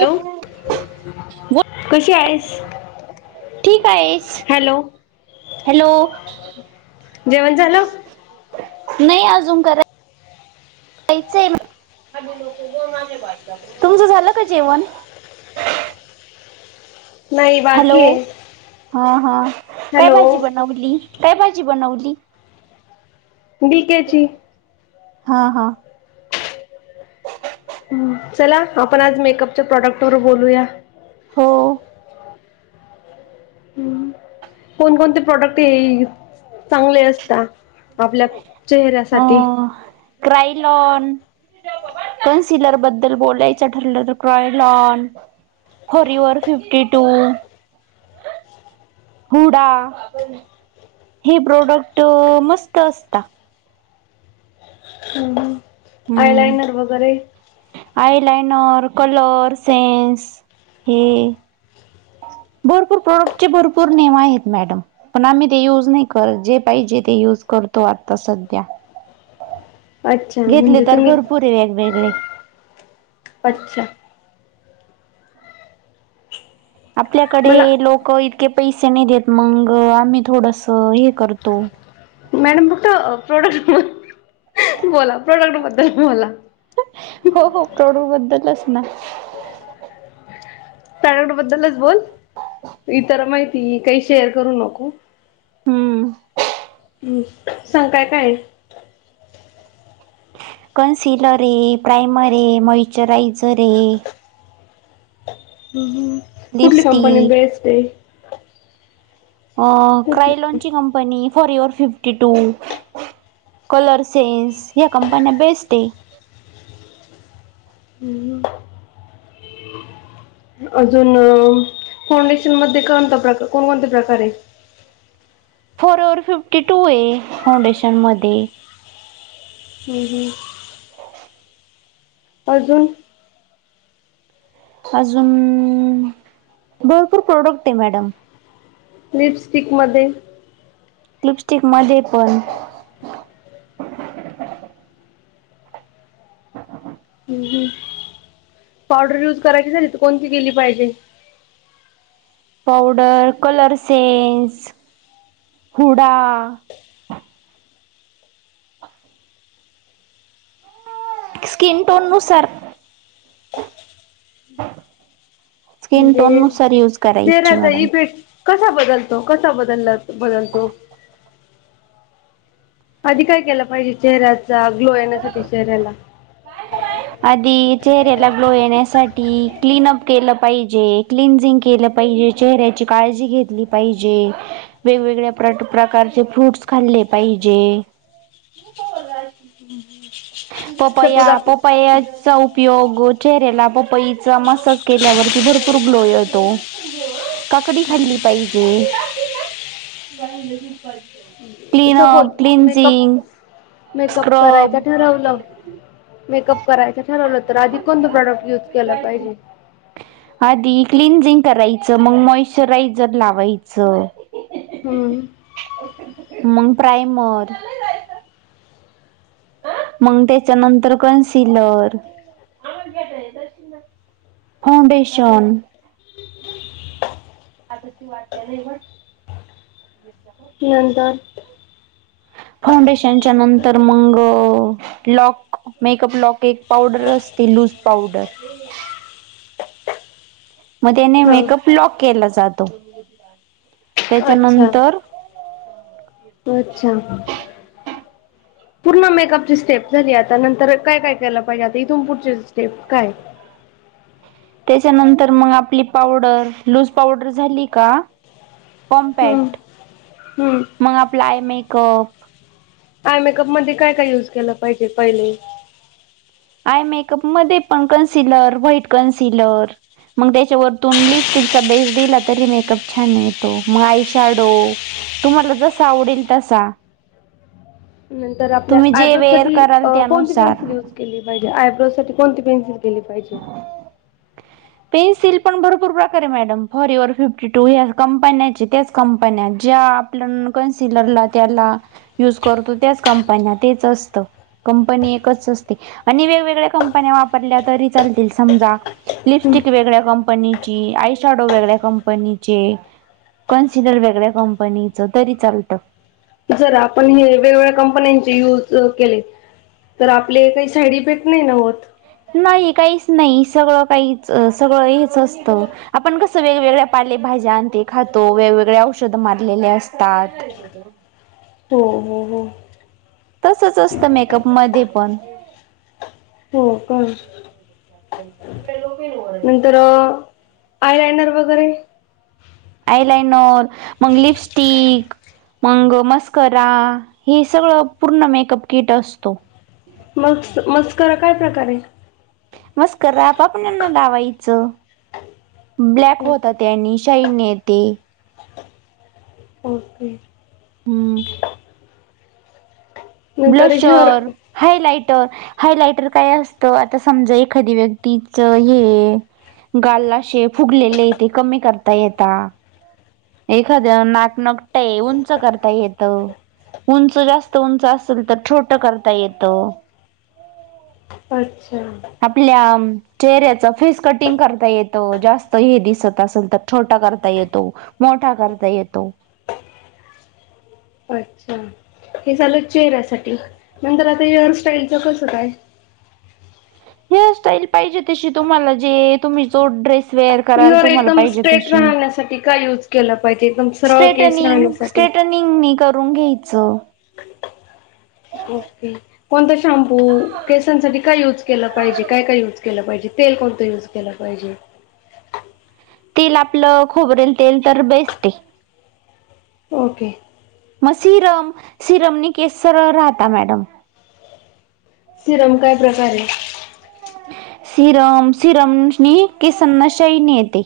Hello कशी हाईस? ठीक आयस हॅलो जेवण झालं नाई अजून करा तुमचं झालं का जेवण? नाही हॅलो बाकी आहे हा हा काय हॅलो भाजी बनवली, काय भाजी बनवली? बीक्याची. हा हा. चला आपण आज मेकअपच्या प्रॉडक्ट वर बोलूया. हो. हम् कोणकोणते प्रोडक्ट हे चांगले असता? आपल्या ह चेहऱ्यासाठी क्रायलॉन कन्सिलर बद्दल बोलायचं ठरलं तर Kryolan forever fifty two. Huda हे प्रोडक्ट मस्त असता. [unintelligible] हम्म. आयलायनर वगैरे आयलाइनर कलर सेन्स हे भरपूर प्रॉडक्ट चे भरपूर नेम आहेत मॅडम. पण आम्ही ते युज नाही करत जे पाहिजे ते युज करतो आता सध्या. [inaudible] घेतले म्हणजे तर तुम्ही भरपूर ए वेगवेगळे. अच्छा. आपल्याकडे मला लोक इतके पैसे नाही देत मग आम्ही थोडस हे करतो. मॅडम फक्त प्रोडक्ट बोला प्रोडक्ट बद्दल बोला. हो हो प्राणूबद्दलच ना. प्रोडक्ट बद्दलच बोल इतर माहिती काही शेअर करू नको. हम्म हम् सांग काय काय हाय? कन्सलर ए प्रायमर ए मॉइचरायझर ए. हम् हम् कुठली कंपनी लिपस्टिक बेस्ट ए? कुठली क्रायलॉनची company, फॉररिव्हर fifty two. Colour sense या कंपन्या बेस्ट ए. हम्. अजून फाउंडेशन मध्ये कोणता प्रकार कोणकणते प्रकार ए? फॉरयेवर फिफ्टी टू -ए फाउंडेशन मध्ये. हम्म हम्म. अजून? अजून भरपूर प्रोडक्ट ए मॅडम. लिपस्टिक मध्ये, लिपस्टिक मध्ये पण, हम् हम् पावडर युज करायची झाली तर, कोणती केली पाहिजे? Powder, colour sense, Huda. Skin tone नुसार स्किन टोन म्हणजे नुसार युज करायची चेहऱ्याचा मॅडम. इफेक्ट कसा बदलतो कसा बदलला बदलतो? आधी काय केलं पाहिजे चेहऱ्याचा. ग्लो येण्यासाठी चेहऱ्याला? [unintelligible] आधी चेहऱ्याला ग्लो येण्यासाठी क्लिनअप केलं पाहिजे. क्लिनझिंग केलं पाहिजे. चेहऱ्याची काळजी घेतली पाहिजे. वेगवेगळ्या प्रट प्रकारचे फ्रूट्स खाल्ले पाहिजे. [unintelligible] पपया, सपोज आप पप पपयाचा उपयोग चेहऱ्याला पपईचा मसाज केल्यावरती भरपूर ग्लो येतो. [unintelligible] काकडी खाल्ली पाहिजे. Suppose clean-up, makeup cleansing makeup करायचं ठरवलं. मेकअप करायचं ठरवलं. तर आधी कोणत प्रॉडक्ट युज केला पाहिजे? आधी क्लिन्झिंग करायचं, मग मॉश्चरायझर लावायचं. हम्म. मग प्राईमर, मग त्याच्यानंतर कनसिलर फाउंडेशन, आताची वाट्या लय घट्ट. [unintelligible] ही नंतर फाउंडेशनच्या नंतर मग लॉक मेकअप लॉक एक पावडर असते. लूज पावडर मग त्याने हा मेकअप लॉक केला जातो. अच्छा, त्याच्यानंतर अच्छा. पूर्ण मेकअपची स्टेप झाली. आता नंतर काय काय केलं पाहिजे. आता इथून पुढची स्टेप काय? त्याच्यानंतर मग आपली पावडर लूज पावडर झाली का हम्म कॉम्पॅक्ट हम्म मग आपलं आय मेकअप आयमेकअप मध्ये काय काय युज केला पाहिजे पहिले? आय मेकअप मध्ये पण कन्सिलर, व्हाईट कन्सिलर मग त्याच्यावरतून लिपस्टिकचा बेस दिला तरी मेकअप छान येतो मग आयशॅडो तुम्हाला जसा आवडेल तसा. नंतर आपल्या तुम्ही जे आयब्रोज वेअर साठी कराल कोणती पेन्सिल त्यानुसार यूज केली पाहिजे. आयब्रोज साठी कोणती पेन्सिल केली पाहिजे. पेन्सिल पण भरपूर प्रकारे madam. Forever fifty two ह्या कंपन्याचे त्याच कंपन्या ज्या आपल्या कन्सिलरला त्याला, युज करतो त्याच कंपन्या तेच असतं. कंपनी एकच असते आणि वेगवेगळ्या कंपन्या वापरल्या तरी चालतील समजा, लिपस्टिक वेगळ्या कंपनीची आय शॅडो वेगळ्या कंपनीचे कन्सिलर वेगळ्या कंपनीचं तरी चालतं. जरा आपण हे वेगवेगळ्या कंपन्यांचे यूज केले. तर आपले काही साईड इफेक्ट नाही ना होत. नाही काहीच नाही सगळं काहीच सगळं हेच असतं. आपण कसं वेगवेगळ्या पालेभज्या आणि ते खातो वेगवेगळ्या औषध मारलेले असतात. हो हो हो तसच असतं मेकअप मध्ये पण. हो का? [unintelligible] तर आयलायनर वगैरे आयलायनर मग लिपस्टिक मंग मस्करा हे सगळं पूर्ण मेकअप किट असतो. मग मस्करा काय प्रकार आहे? मस्करा पापण्यांना लावायचं. ब्लॅक होता त्यांनी शाईन येते. ओके. हम्म. नंतर हेअर ब्लाशर. हायलायटर हायलायटर काय असतं आता समजा एखादी व्यक्तीच हे गालला अशे फुगलेले येते कमी करता येता. एखाद्या नाक नकटय उंच करता येत. उंच जास्त उंच असेल तर छोट करता येतं. अच्छा! आपल्या चेहऱ्याच फेस कटिंग करता येतं जास्त हे दिसत असल तर. छोटा करता येतो मोठा करता येतो. अच्छा! हे झालं चेहऱ्यासाठी. नंतर आता हेअरस्टाईलच कसं काय? हेअरस्टाईल पाहिजे तशी तुम्हाला जे तुम्ही जो ड्रेस वेअर कराल हेअर तुम्हाला एकदम पाहिजे स्ट्रेट तशी राहण्यासाठी काय यूज केला पाहिजे एकदम सरळ केस स्ट्रेटनिंग राहण्यासाठी स्ट्रेट पिंग नी करून घ्यायचं. ओके. कोणता शॅम्पू केसांसाठी काय यूज केल पाहिजे काय काय यूज केलं पाहिजे तेल कोणतं यूज केला पाहिजे. तेल आपलं खोबरेल तेल तर बेस्ट आहे. ओके. मग सिरम सिरम नी केस सरळ राहता मॅडम. सिरम काय प्रकाराय? सिरम सिरमनी केसांना शाईन येते.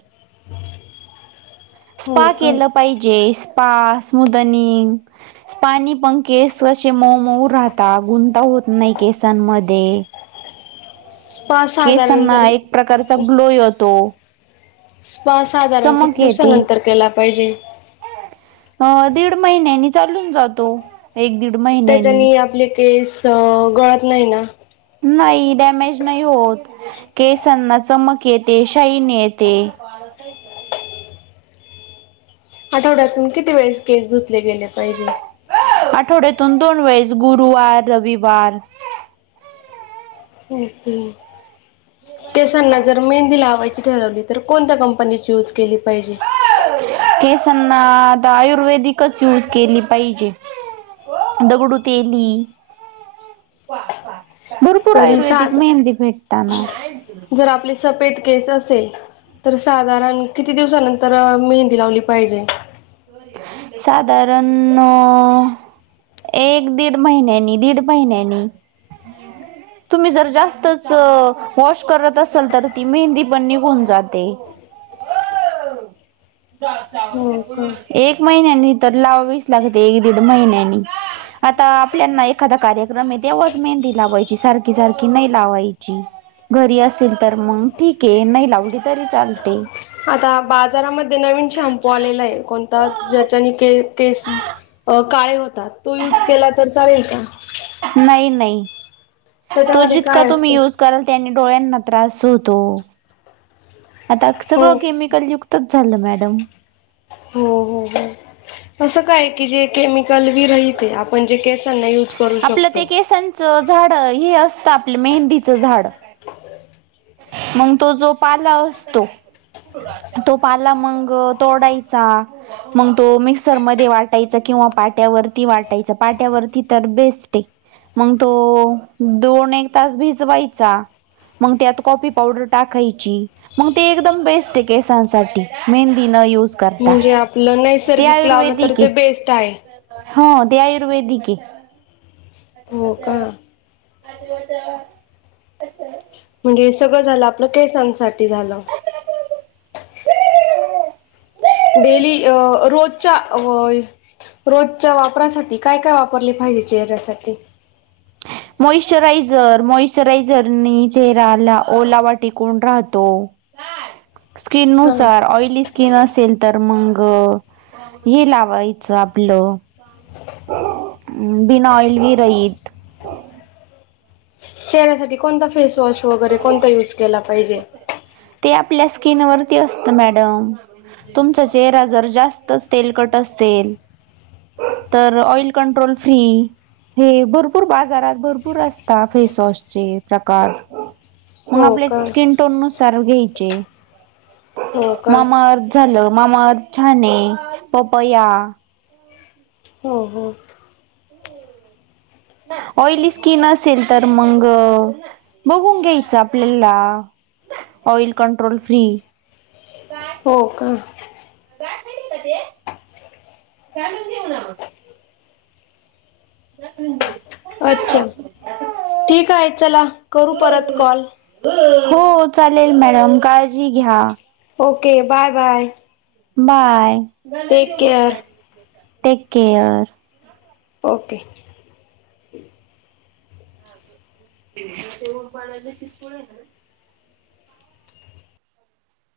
स्पा हो का केलं पाहिजे स्पा स्मुदनिंग - - स्पाणी पं केेस असे मऊ मऊ राहता गुंता होत नाही केसांमध्ये. स्पा साधारण केसांना तरी एक प्रकारचा ग्लो येतो. स्पा साधारण किती चमक येते दिवसानंतर केला पाहिजे? अ दीड महिन्यानी चालून जातो. एक दीड महिने त्याच्यानी आपले केस गळत नाही ना? नाही डॅमेज नाही होत. केसांना चमक येते. शाईन येते. [unintelligible] आठवड्यातून किती वेळेस केस धुतले गेले पाहिजे? आठवड्यातून दोन वेळेस गुरुवार, रविवार. होते केसांना जर मेहंदी लावायची ठरवली तर कोणत्या कंपनीची यूज केली पाहिजे? केसांना आता आयुर्वेदिकच यूज केली पाहिजे. दगडू तेली भरपूर तरी आयुर्वेदिक साध मेहंदी भेटताना. जर आपले सफेद केस असेल तर साधारण किती दिवसानंतर मेहंदी लावली पाहिजे? साधारण एक दीड महिन्यानी-दीड महिन्यानी [inaudible] तुम्ही जर जास्तच वॉश करत असाल तर ती मेहंदी पण निघून जाते. [inaudible] हो का [unintelligible] एक महिन्यानी तर लावीच लागते एक दीड महिन्यानी आता आपल्याला एखादा कार्यक्रम आहे तेव्हाच मेहंदी लावायची सारखी सारखी नाही लावायची. घरी असेल तर मग ठीक आहे नाही लावली तरी चालते. आता बाजारामध्ये नवीन शॅम्पू आलेला आहे कोणता ज्याच्यानी के-केस काळे होतात तो यूज केला तर चालेल का? नाही नाही तो त्याच्यामध्ये जितका काय तुम्ही असतं? यूज कारण त्याने डोळ्यांना त्रास होतो आता हो सगळं केमी कलीयुगत झालं मॅडम. हो हो हो असं काय की जे केमिकल विरहीत आहे आपण जे केसांना युज आपलं ते केसांचं झाड हे असतं आपलं मेहंदीचं झाड. मग तो जो पाला असतो. तो पाला मंग तोडायचा मग तो मिक्सरमध्ये वाटायचा किंवा पाट्यावरती वाटायच पाट्यावरती तर बेस्ट आहे. मग तो दोन एक तास भिजवायचा मग त्यात कॉफी पावडर टाकायची मग ते एकदम बेस्ट ये केसांसाठी मेहंदी न युज म्हणजे आपलं नैसर्गिक लावलं तर आहे ते बेस्ट आहे. हो ते आयुर्वेदिक ये. हो का [unintelligible] म्हणजे सगळं झालं आपलं केसांसाठी झालं. डेली अ रोजच्या अवय रोजच्या वापरासाठी काय काय वापरले पाहिजे चेहऱ्यासाठी मॉइश्चरायझर मॉइश्चरायझरनी चेहऱ्याला ओलावा टिकून राहतो. [inaudible] स्किन हा नुसार ऑइली स्क्री स्किन असेल तर मंग हे लावायचं आपलं बिना ऑइल विरहीत. चेहऱ्यासाठी कोणता फेसवॉश वगैरे कोणता युज केला पाहिजे. ते आपल्या स्किनवरती असत मॅडम. तुमचा चेहरा जर जास्तच तेलकट असेल तर ऑइल कंट्रोल फ्रि हे भरपूर बाजारात भरपूर असता फेसवॉशचे प्रकार. मग हो का आपल्या स्किन टोन नुसार घ्यायचे. हो का मामा अर्थ झालं मामा अर्थ छान आहे. पपया ह. हो हो. ऑइली स्किन असेल तर मग बघून घ्यायच आपल्याला ऑइल कंट्रोल फ्री हो का. का का ते घलून घेऊ ना मग नाही म्हणजे अच्छा. ठीक आहे चला करू परत कॉल. हो चालेल मॅडम काळजी घ्या. Okay bye bye. Bye take care take care. Okay. ह. [inaudible]